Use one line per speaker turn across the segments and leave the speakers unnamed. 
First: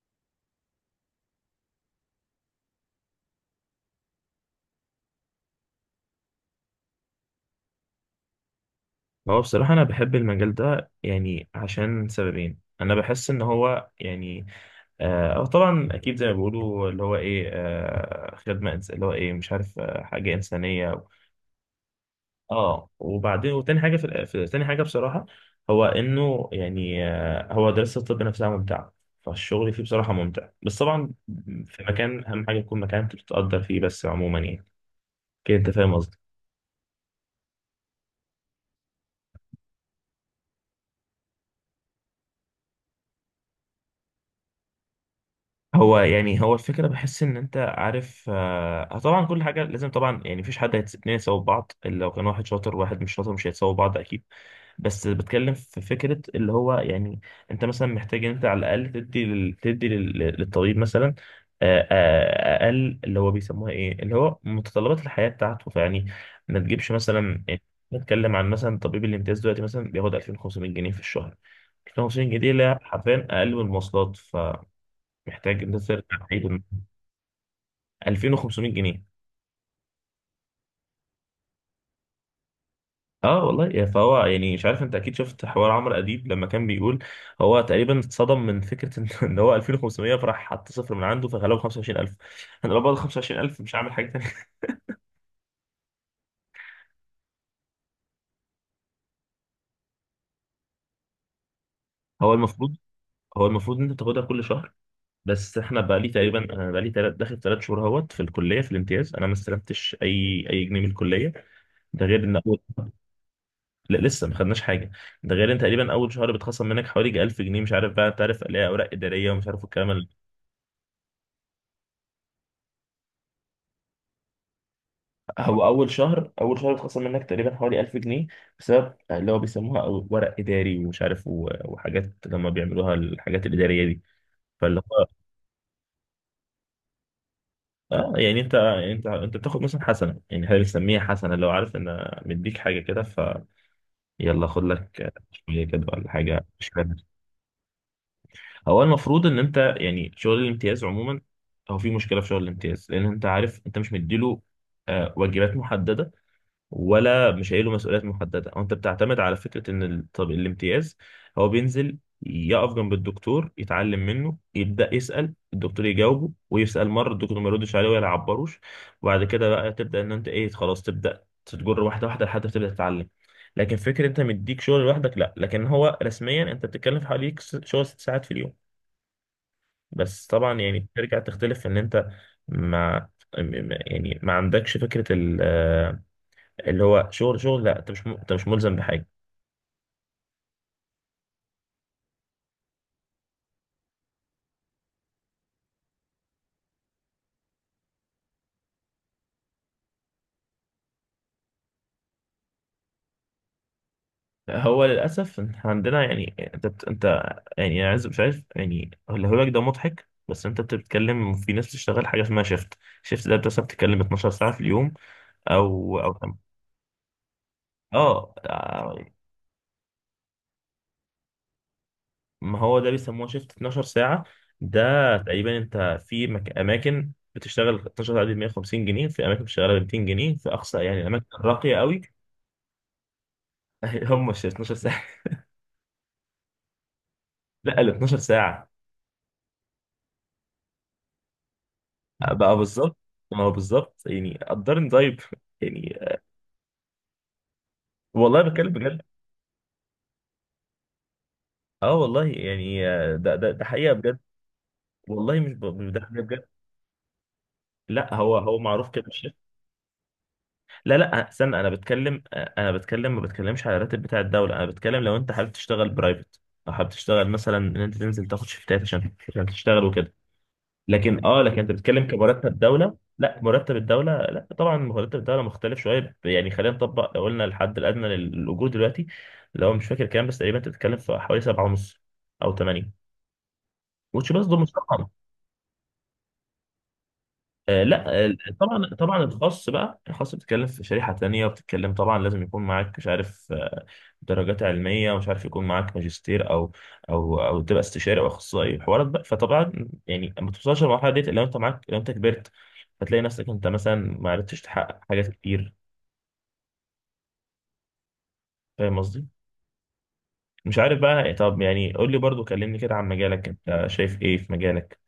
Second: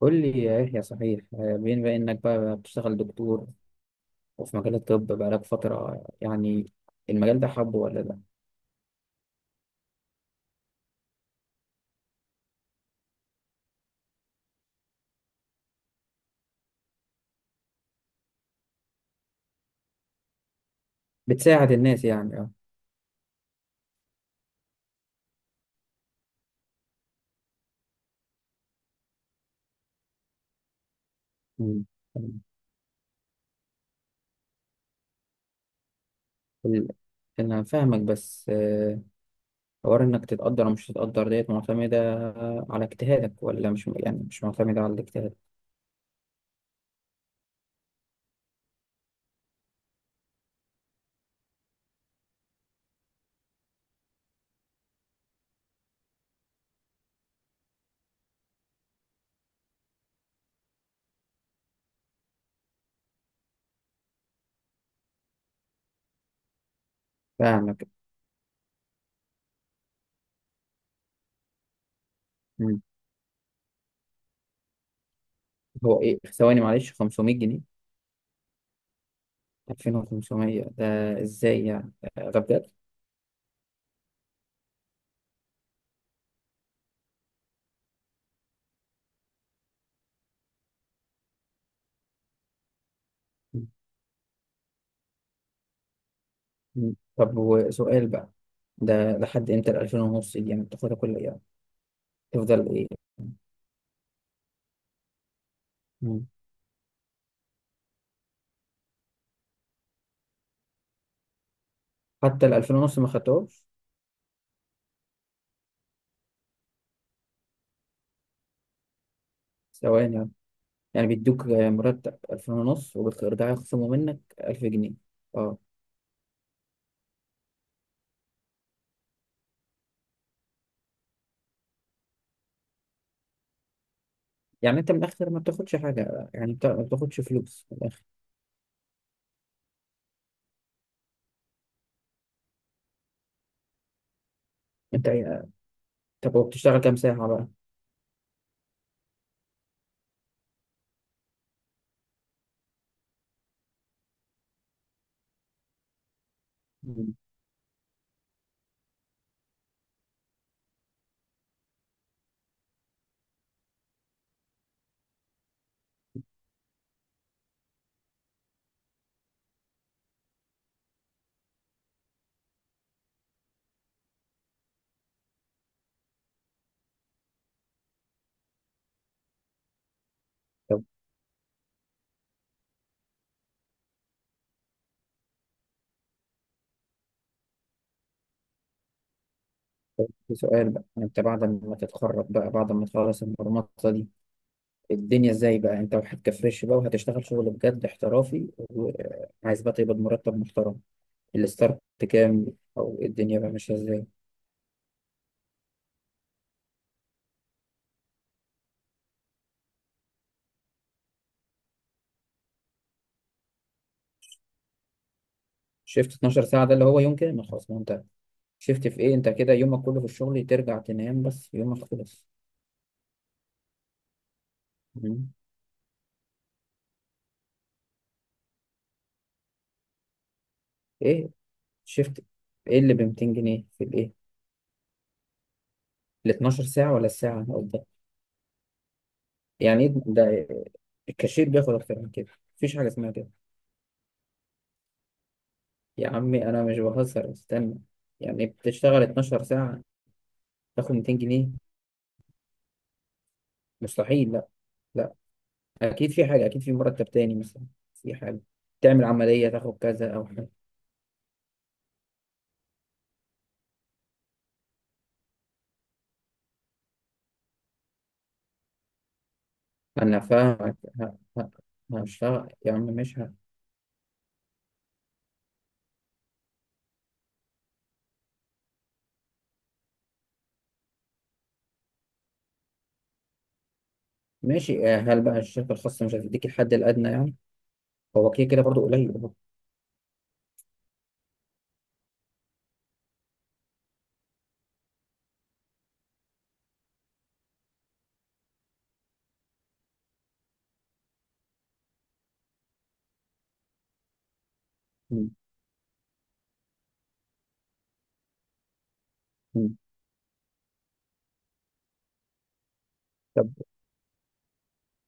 قول لي يا يحيى، صحيح؟ بما انك بقى بتشتغل دكتور وفي مجال الطب بقالك فترة، يعني المجال ده حبه ولا لا؟
هو بصراحة أنا بحب المجال ده، يعني عشان سببين. أنا بحس إن هو يعني، أو طبعا أكيد زي ما بيقولوا اللي هو إيه، خدمة اللي هو إيه، مش عارف، حاجة إنسانية.
بتساعد الناس يعني، اه.
وبعدين وتاني حاجة في تاني حاجة بصراحة، هو إنه يعني هو دراسة الطب نفسها ممتعة. فالشغل فيه بصراحة ممتع، بس طبعا في
مم.
مكان، أهم حاجة يكون مكان أنت بتتقدر فيه. بس عموما يعني كده أنت فاهم قصدي.
ال- انا فاهمك، بس حوار انك تتقدر ومش تتقدر ديت معتمدة على اجتهادك، ولا مش، يعني مش معتمدة على الاجتهاد.
هو يعني هو الفكرة، بحس إن أنت عارف، طبعا كل حاجة لازم. طبعا يعني مفيش حد اتنين يساووا بعض، لو كان واحد شاطر وواحد مش شاطر مش هيتساووا بعض أكيد. بس بتكلم في فكرة اللي هو يعني، أنت مثلا محتاج إن أنت على الأقل للطبيب مثلا، أقل اللي هو بيسموها إيه، اللي هو متطلبات الحياة بتاعته. فيعني ما تجيبش مثلا يعني،
فاهمك.
نتكلم عن مثلا طبيب الامتياز دلوقتي مثلا بياخد 2500 جنيه في الشهر. 2500 جنيه دي، لا،
مم.
حرفيا أقل من المواصلات. محتاج لسه
هو ايه؟
ارجع بعيد،
ثواني
إن
معلش، 500 جنيه؟
2500 جنيه.
2500 ده ازاي يعني؟ ده بجد؟
اه والله فهو يعني، مش عارف، انت اكيد شفت حوار عمرو اديب لما كان بيقول، هو تقريبا اتصدم من فكره ان إن هو 2500، فراح حط صفر من عنده فخلاه 25000. انا لو باخد 25000 مش هعمل حاجه تانيه.
مم. طب وسؤال بقى، ده لحد امتى ال 2000 ونص دي؟ يعني بتاخدها كل ايام؟
هو
تفضل
المفروض،
ايه؟
هو المفروض ان انت تاخدها كل شهر. بس احنا بقى لي
مم.
تقريبا، انا بقى لي تلات داخل 3 شهور اهوت في الكليه، في الامتياز، انا ما استلمتش اي جنيه من الكليه. ده غير ان
حتى ال
اول.
2000 ونص ما خدتهاش؟
لا، لسه ما خدناش حاجه. ده غير ان تقريبا اول شهر بتخصم منك حوالي 1000 جنيه، مش عارف بقى، تعرف، الاقي اوراق اداريه ومش عارف، الكلام
ثواني يعني بيدوك مرتب 2000 ونص وبيرجعوا يخصموا منك 1000 جنيه؟ اه.
هو اول شهر بتخصم منك تقريبا حوالي 1000 جنيه، بسبب اللي هو بيسموها ورق اداري ومش عارف وحاجات لما بيعملوها الحاجات الاداريه دي، فاللي
يعني انت من
هو.
الاخر ما بتاخدش حاجه؟ يعني انت ما بتاخدش فلوس من الاخر؟
اه يعني انت، يعني انت بتاخد مثلا حسنه، يعني احنا بنسميها حسنه، لو عارف ان مديك حاجه كده، فيلا خد
انت
لك
إيه-
شويه كده ولا
طب
حاجه، مش
وبتشتغل
فاهم.
كام ساعه بقى؟
هو المفروض ان انت يعني شغل الامتياز عموما. هو في مشكله في شغل الامتياز، لان انت عارف انت مش مديله واجبات محدده،
مم.
ولا مش قايله مسؤوليات محدده، او انت بتعتمد على فكره ان طب الامتياز هو بينزل يقف جنب الدكتور، يتعلم منه، يبدا يسال الدكتور، يجاوبه، ويسال مره الدكتور ما يردش عليه ولا يعبروش. وبعد كده بقى تبدا ان انت ايه، خلاص، تبدا تتجر واحده واحده لحد ما تبدا تتعلم. لكن فكره انت مديك شغل لوحدك، لا. لكن هو رسميا انت بتتكلم في حوالي شغل 6 ساعات في اليوم. بس طبعا
طب
يعني ترجع تختلف ان انت ما م- يعني ما عندكش فكرة اللي هو شغل، لا انت مش م- انت مش ملزم بحاجة.
في سؤال بقى، يعني انت بعد ما تتخرج بقى، بعد ما تخلص المرمطه دي، الدنيا ازاي بقى؟ انت وحد فريش بقى وهتشتغل شغل بجد احترافي، وعايز بقى تقبض مرتب محترم، الستارت كام؟ او إيه الدنيا بقى ماشيه ازاي؟
هو للأسف إن إحنا عندنا، يعني انت انت، يعني أنا عايز مش عارف، يعني الهلاك ده مضحك، بس انت بتتكلم في ناس بتشتغل حاجة اسمها شيفت. شيفت ده بتبقى بتتكلم 12 ساعة في اليوم، او.
شيفت 12 ساعه ده اللي هو يوم كامل، خلاص ما انت
اه،
شيفت في ايه؟ انت كده يومك كله في الشغل، ترجع تنام بس يومك خلص.
ما هو ده بيسموه شيفت 12 ساعة ده.
مم.
تقريبا انت في اماكن بتشتغل 12 ساعة ب 150 جنيه، في اماكن بتشتغل ب 200 جنيه في اقصى يعني الاماكن
ايه
الراقية قوي.
شيفت؟ ايه اللي ب 200 جنيه في الايه؟
هم مش 12 ساعة.
ال 12 ساعه ولا الساعه أو
لا،
ده؟
ال 12 ساعة.
يعني ايه ده؟ الكاشير بياخد اكتر من كده.
بقى
مفيش حاجه
بالظبط.
اسمها كده.
ما هو بالظبط، يعني قدرني طيب يعني.
يا عمي انا مش بهزر، استنى.
والله
يعني
بتكلم بجد.
بتشتغل 12 ساعه تاخد 200 جنيه؟
اه والله يعني، ده حقيقة بجد.
مستحيل. لا، لا.
والله مش ده
اكيد
حقيقة
في حاجه،
بجد.
اكيد في مرتب تاني مثلا.
لا،
في
هو
حاجه،
هو معروف
تعمل
كده.
عمليه تاخد كذا او حاجه.
لا، لا، استنى، انا بتكلم، ما بتكلمش على الراتب بتاع الدوله، انا بتكلم لو انت حابب تشتغل برايفت، او حابب تشتغل مثلا ان انت تنزل تاخد شيفتات عشان تشتغل وكده.
انا فاهمك.
لكن لكن انت بتتكلم
هشتغل
كمرتب
يا عم،
دوله،
مش ه...
لا مرتب الدوله، لا طبعا مرتب الدوله مختلف شويه. يعني خلينا نطبق، لو قلنا الحد الادنى للاجور دلوقتي، لو مش فاكر كام، بس تقريبا انت بتتكلم في حوالي 7.5 او 8، which برضه مش
ماشي،
رقم.
هل بقى الشركه الخاصه مش هتديك الحد الادنى يعني؟
لا
هو كده كده برضه
طبعا
قليل
طبعا.
برضه.
الخاص بتتكلم في شريحة تانية، بتتكلم طبعا لازم يكون معاك، مش عارف درجات علمية ومش عارف، يكون معاك ماجستير او تبقى استشاري او اخصائي حوارات بقى. فطبعا يعني ما توصلش للمرحلة دي، لو انت كبرت، فتلاقي نفسك انت مثلا ما عرفتش تحقق حاجات
م-
كتير. فاهم قصدي؟
م.
مش عارف بقى. طب يعني قول لي برضو، كلمني كده عن مجالك.
طب،
انت شايف ايه في مجالك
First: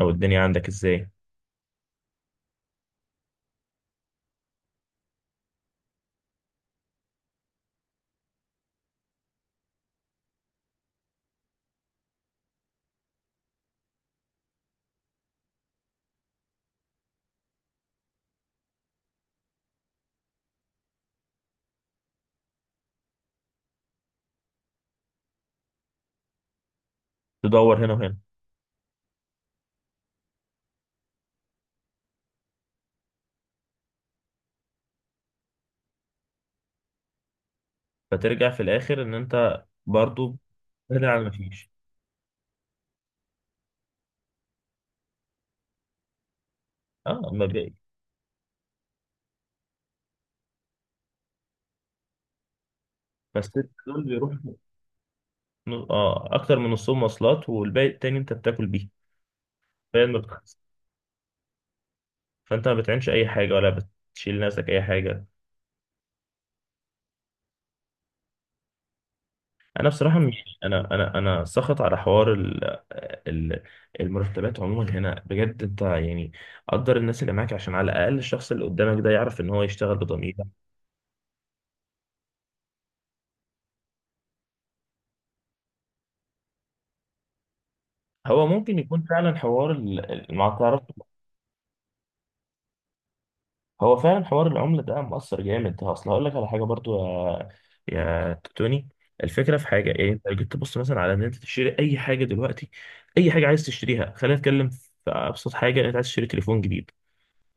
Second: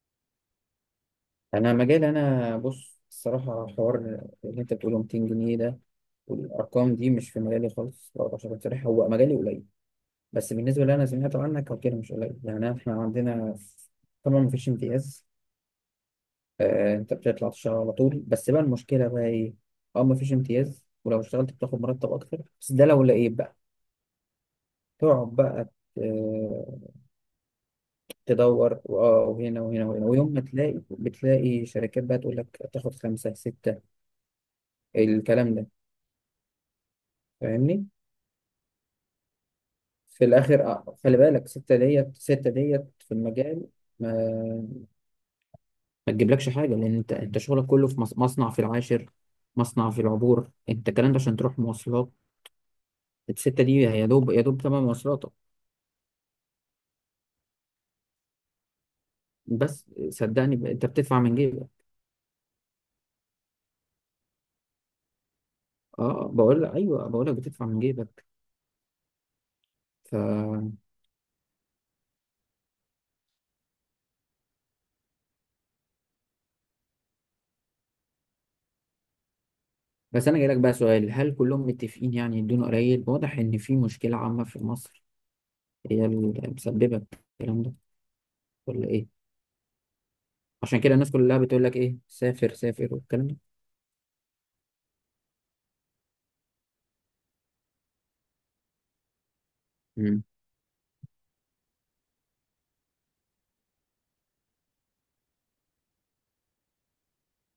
او الدنيا عندك ازاي؟
انا مجال، انا بص الصراحه، حوار اللي انت بتقوله 200 جنيه ده والارقام دي مش في مجالي خالص برضه. عشان أكون صريح، هو مجالي قليل، بس بالنسبه اللي انا سمعته عنك هو كده مش قليل. يعني احنا عندنا طبعا مفيش امتياز، انت بتطلع تشتغل على طول، بس بقى المشكله بقى ايه؟ اه، مفيش امتياز، ولو اشتغلت بتاخد مرتب اكتر، بس ده لو لقيت بقى. تقعد بقى، آه،
تدور هنا وهنا.
تدور، واه، وهنا وهنا وهنا، ويوم ما تلاقي، بتلاقي شركات بقى تقول لك تاخد خمسة ستة، الكلام ده. فاهمني؟
فترجع في الاخر ان انت
في
برضو،
الاخر
بدل
خلي
على ما
بالك،
فيش.
ستة ديت ستة ديت في المجال، ما ما تجيبلكش حاجة، لأن
اه
أنت شغلك
مبدئي.
كله في مصنع في العاشر، مصنع في العبور، أنت الكلام ده عشان تروح مواصلات،
فالست
الستة دي هي
دول
يا دوب يا
بيروحوا،
دوب تمن مواصلاتك.
اه، اكتر من نصهم مواصلات والباقي التاني انت بتاكل بيه.
بس
فهي
صدقني،
المتخصص،
انت بتدفع من جيبك.
فانت ما بتعينش اي حاجه ولا بتشيل نفسك اي حاجه.
اه، بقول لك ايوه، بقول لك بتدفع من جيبك.
انا
ف
بصراحه، مش، انا سخط على حوار ال... المرتبات عموما هنا بجد. انت يعني قدر الناس اللي معاك، عشان على الاقل الشخص اللي قدامك ده يعرف ان هو يشتغل
بس
بضمير.
انا جايلك بقى سؤال، هل كلهم متفقين يعني يدونا قليل؟ واضح ان في مشكله عامه في مصر هي اللي مسببه الكلام ده
هو ممكن
ولا
يكون
ايه؟
فعلا حوار ما
عشان
تعرف.
كده الناس كلها بتقول لك ايه، سافر سافر والكلام ده.
هو فعلا حوار العملة ده مؤثر جامد. اصل هقول لك على حاجة برضو، يا توني. الفكرة في حاجة، يعني
امم.
انت لو جيت تبص مثلا على ان انت تشتري اي حاجة دلوقتي. اي حاجة عايز تشتريها، خلينا نتكلم في ابسط حاجة، انت عايز تشتري تليفون جديد.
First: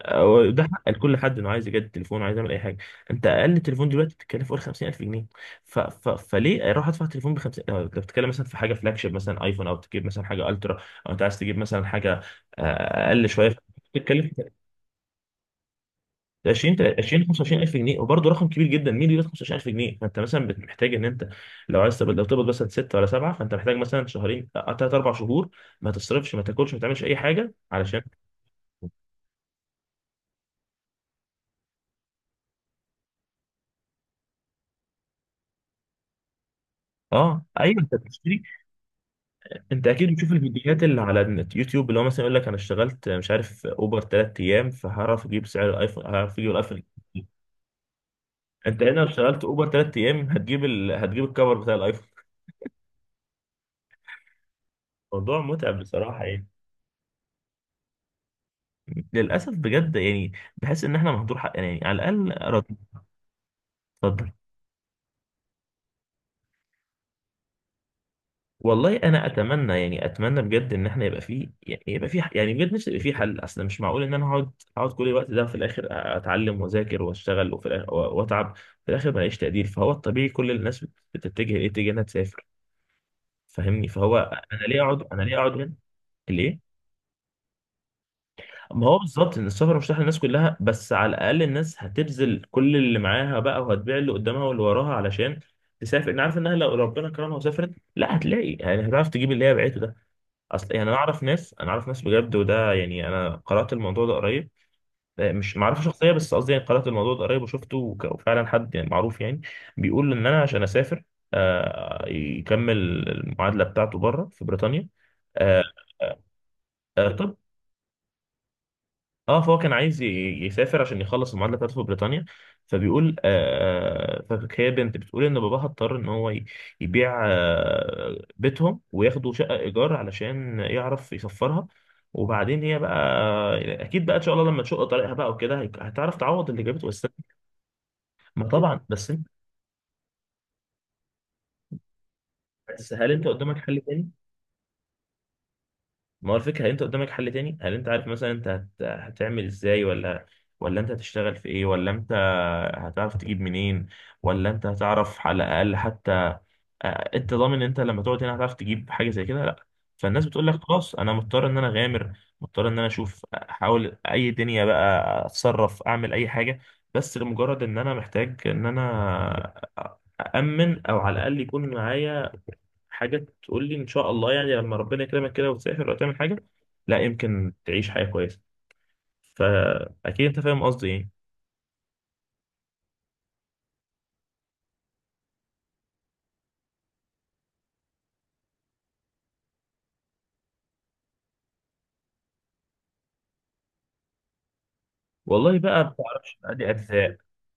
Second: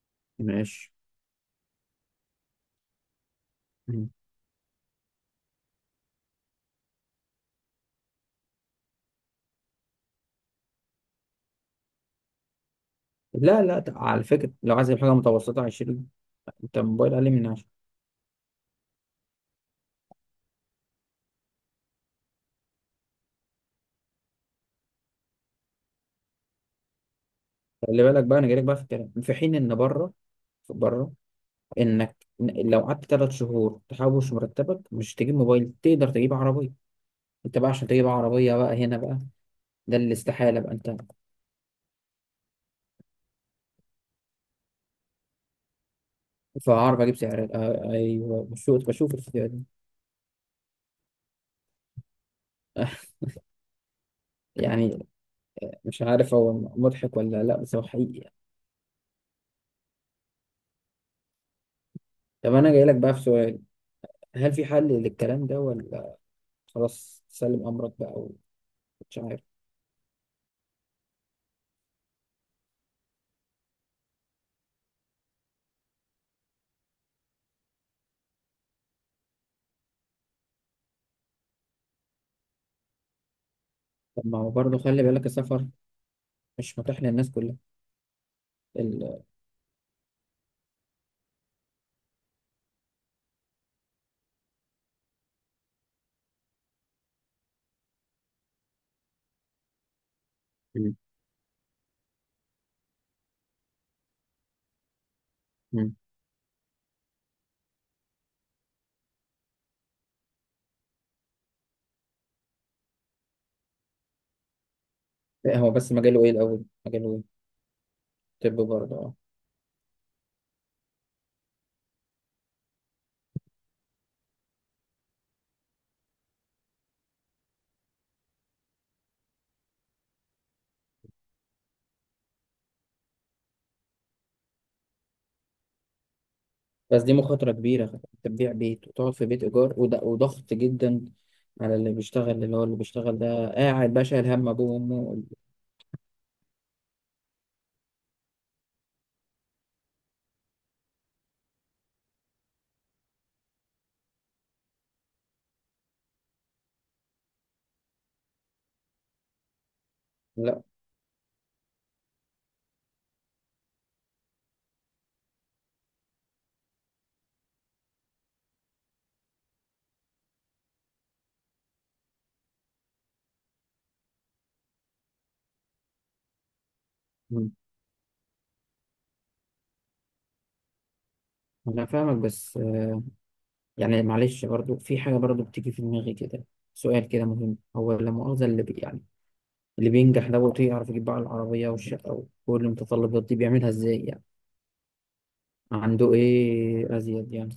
أو ده حق
ماشي.
لكل حد انه عايز يجدد تليفون، عايز يعمل اي حاجة. انت اقل تليفون
مم.
دلوقتي بتتكلم فوق ال 50000 جنيه. فليه اروح ادفع تليفون ب 50؟ لو انت بتتكلم مثلا في حاجة فلاج شيب مثلا ايفون، او تجيب مثلا حاجة الترا، او انت عايز تجيب مثلا حاجة اقل شوية.
لا، لا على
بتتكلم،
فكره لو عايز حاجه متوسطه 20.
ده 20
انت موبايل
20
اقل من
25000
10؟
جنيه وبرضه رقم كبير جدا، مين اللي يقبض 25000 جنيه؟ فانت مثلا محتاج ان انت لو تقبض مثلا 6 ولا 7، فانت محتاج مثلا شهرين، 3، 4 شهور، ما تصرفش ما تاكلش ما تعملش اي حاجه علشان.
خلي بالك بقى، انا جايلك بقى في الكلام، في حين ان بره، بره، انك لو قعدت 3 شهور تحوش مرتبك، مش تجيب موبايل، تقدر تجيب عربيه.
اه
انت بقى
ايوه،
عشان
انت
تجيب
بتشتري.
عربيه بقى هنا بقى،
انت
ده
اكيد بتشوف
الاستحاله بقى.
الفيديوهات
انت،
اللي على النت، يوتيوب، اللي هو مثلا يقول لك انا اشتغلت مش عارف اوبر 3 ايام فهعرف اجيب سعر الايفون، هعرف اجيب الايفون.
فعربيه اجيب سعر، ايوه،
انت
بشوف،
هنا لو
بشوف
اشتغلت
الفيديو ده.
اوبر 3 ايام هتجيب الكفر بتاع الايفون.
يعني،
موضوع متعب
مش
بصراحه
عارف
يعني.
هو مضحك ولا لا، بس هو حقيقي.
للاسف بجد يعني. بحس ان احنا مهدور حقنا، يعني على الاقل.
طب انا
رد.
جاي لك بقى في سؤال،
اتفضل.
هل في حل للكلام ده، ولا خلاص سلم امرك بقى ومش
والله انا
عارف؟
اتمنى، يعني اتمنى بجد، ان احنا يبقى فيه، يعني يبقى فيه، يعني بجد نفسي يبقى فيه حل. اصل مش معقول ان انا اقعد، اقعد كل الوقت ده، في الاخر اتعلم واذاكر واشتغل، وفي الاخر واتعب، في الاخر ما الاقيش تقدير. فهو الطبيعي كل الناس بتتجه لايه؟ تتجه انها تسافر. فاهمني؟ فهو،
طب ما هو برضه خلي
انا
بالك،
ليه اقعد
السفر
هنا؟ ليه؟
مش متاح للناس كلها.
ما هو
ال...
بالظبط ان السفر مش رايح للناس كلها. بس على الاقل الناس هتبذل كل اللي معاها بقى، وهتبيع اللي قدامها واللي وراها علشان تسافر. انا عارف انها لو ربنا كرمها وسافرت، لا، هتلاقي يعني، هتعرف تجيب اللي هي بعته ده. اصل يعني،
مم.
انا اعرف ناس بجد، وده يعني انا قرات الموضوع ده قريب، مش معرفه
مم.
شخصيه بس قصدي يعني قرات الموضوع ده قريب وشفته، وفعلا حد يعني معروف يعني بيقول، ان انا عشان اسافر، يكمل المعادله بتاعته بره في بريطانيا.
لا،
آه،
هو بس مجاله ايه الاول؟ مجاله
طب.
ايه؟ طب برضه، اه.
اه فهو كان عايز يسافر عشان يخلص المعادله بتاعته في بريطانيا. فبيقول فهي بنت بتقول ان باباها اضطر ان هو يبيع بيتهم وياخدوا شقه ايجار علشان يعرف يسفرها. وبعدين هي بقى، اكيد بقى ان شاء الله لما تشق طريقها بقى وكده، هتعرف تعوض اللي جابته
بس
بس.
دي مخاطرة كبيرة، انت
ما
تبيع
طبعا،
بيت وتقعد في بيت إيجار، وده وضغط جدا على اللي بيشتغل، اللي هو اللي
بس هل
بيشتغل
انت
ده
قدامك حل
قاعد بقى
تاني؟
شايل هم أبوه وأمه.
ما هو الفكرة، هل انت قدامك حل تاني؟ هل انت عارف مثلا انت هتعمل ازاي؟ ولا انت هتشتغل في ايه؟ ولا انت هتعرف تجيب منين؟ ولا انت هتعرف على الاقل حتى، انت ضامن انت لما تقعد هنا هتعرف تجيب حاجة زي كده؟ لا. فالناس بتقول لك
لا.
خلاص انا مضطر ان انا اغامر، مضطر ان انا اشوف، احاول اي دنيا بقى، اتصرف، اعمل اي حاجة. بس لمجرد ان انا محتاج ان انا أأمن، او على الاقل يكون معايا حاجة تقول لي إن شاء الله يعني لما ربنا يكرمك كده وتسافر أو تعمل حاجة، لا
مم.
يمكن تعيش حياة كويسة. فأكيد أنت فاهم قصدي إيه.
أنا فاهمك، بس يعني معلش برضو في حاجة برضو بتيجي في دماغي كده، سؤال كده مهم. هو لا مؤاخذة، اللي يعني اللي بينجح دوت، يعرف يجيب بقى العربية والشقة وكل المتطلبات دي، بيعملها إزاي يعني؟
والله بقى ما
عنده
بعرفش، أدي
إيه
أرزاق،
أزيد يعني؟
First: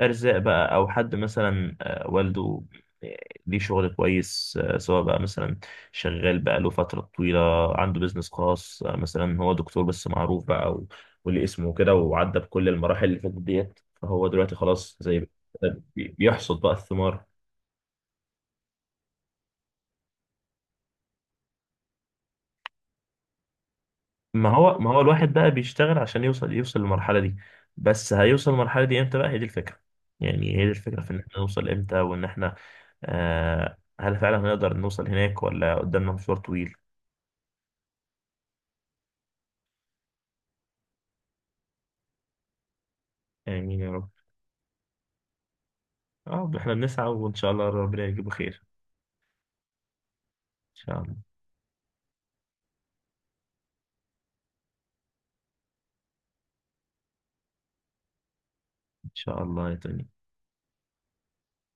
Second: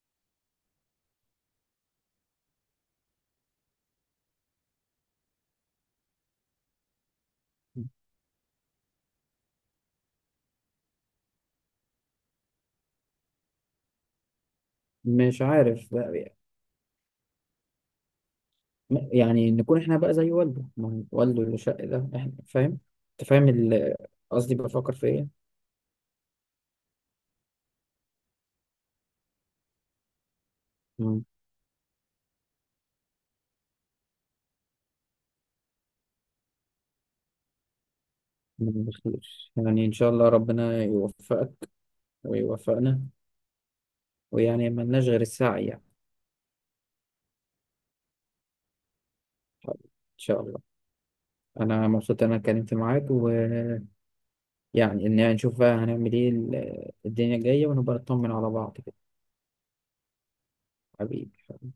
أرزاق بقى، أو حد مثلا والده آه، ليه شغل كويس سواء بقى مثلا شغال بقى له فترة طويلة، عنده بيزنس خاص مثلا هو دكتور بس معروف بقى واللي اسمه كده، وعدى بكل المراحل اللي فاتت ديت. فهو دلوقتي خلاص، زي،
مش عارف بقى.
بيحصد بقى الثمار.
يعني نكون احنا بقى زي والده، ما هو والده اللي شق ده، احنا فاهم، انت فاهم
ما
قصدي،
هو ما
بفكر
هو
في ايه.
الواحد بقى بيشتغل عشان يوصل للمرحلة دي. بس هيوصل للمرحلة دي امتى بقى؟ هي دي الفكرة. يعني هي دي الفكرة، في ان
مم.
احنا نوصل امتى، وان احنا، هل فعلا هنقدر نوصل هناك ولا قدامنا مشوار طويل؟
مم، بخير يعني ان شاء الله، ربنا يوفقك ويوفقنا.
آمين يا رب.
ويعني ما لناش غير السعي يعني.
اه احنا بنسعى وان شاء الله ربنا يجيبه خير.
طيب، ان شاء الله.
ان شاء الله.
انا مبسوط إن انا اتكلمت معاك، ويعني، يعني نشوف بقى هنعمل ايه الدنيا الجايه، ونبقى نطمن على بعض كده.
ان شاء الله يا توني.
حبيبي.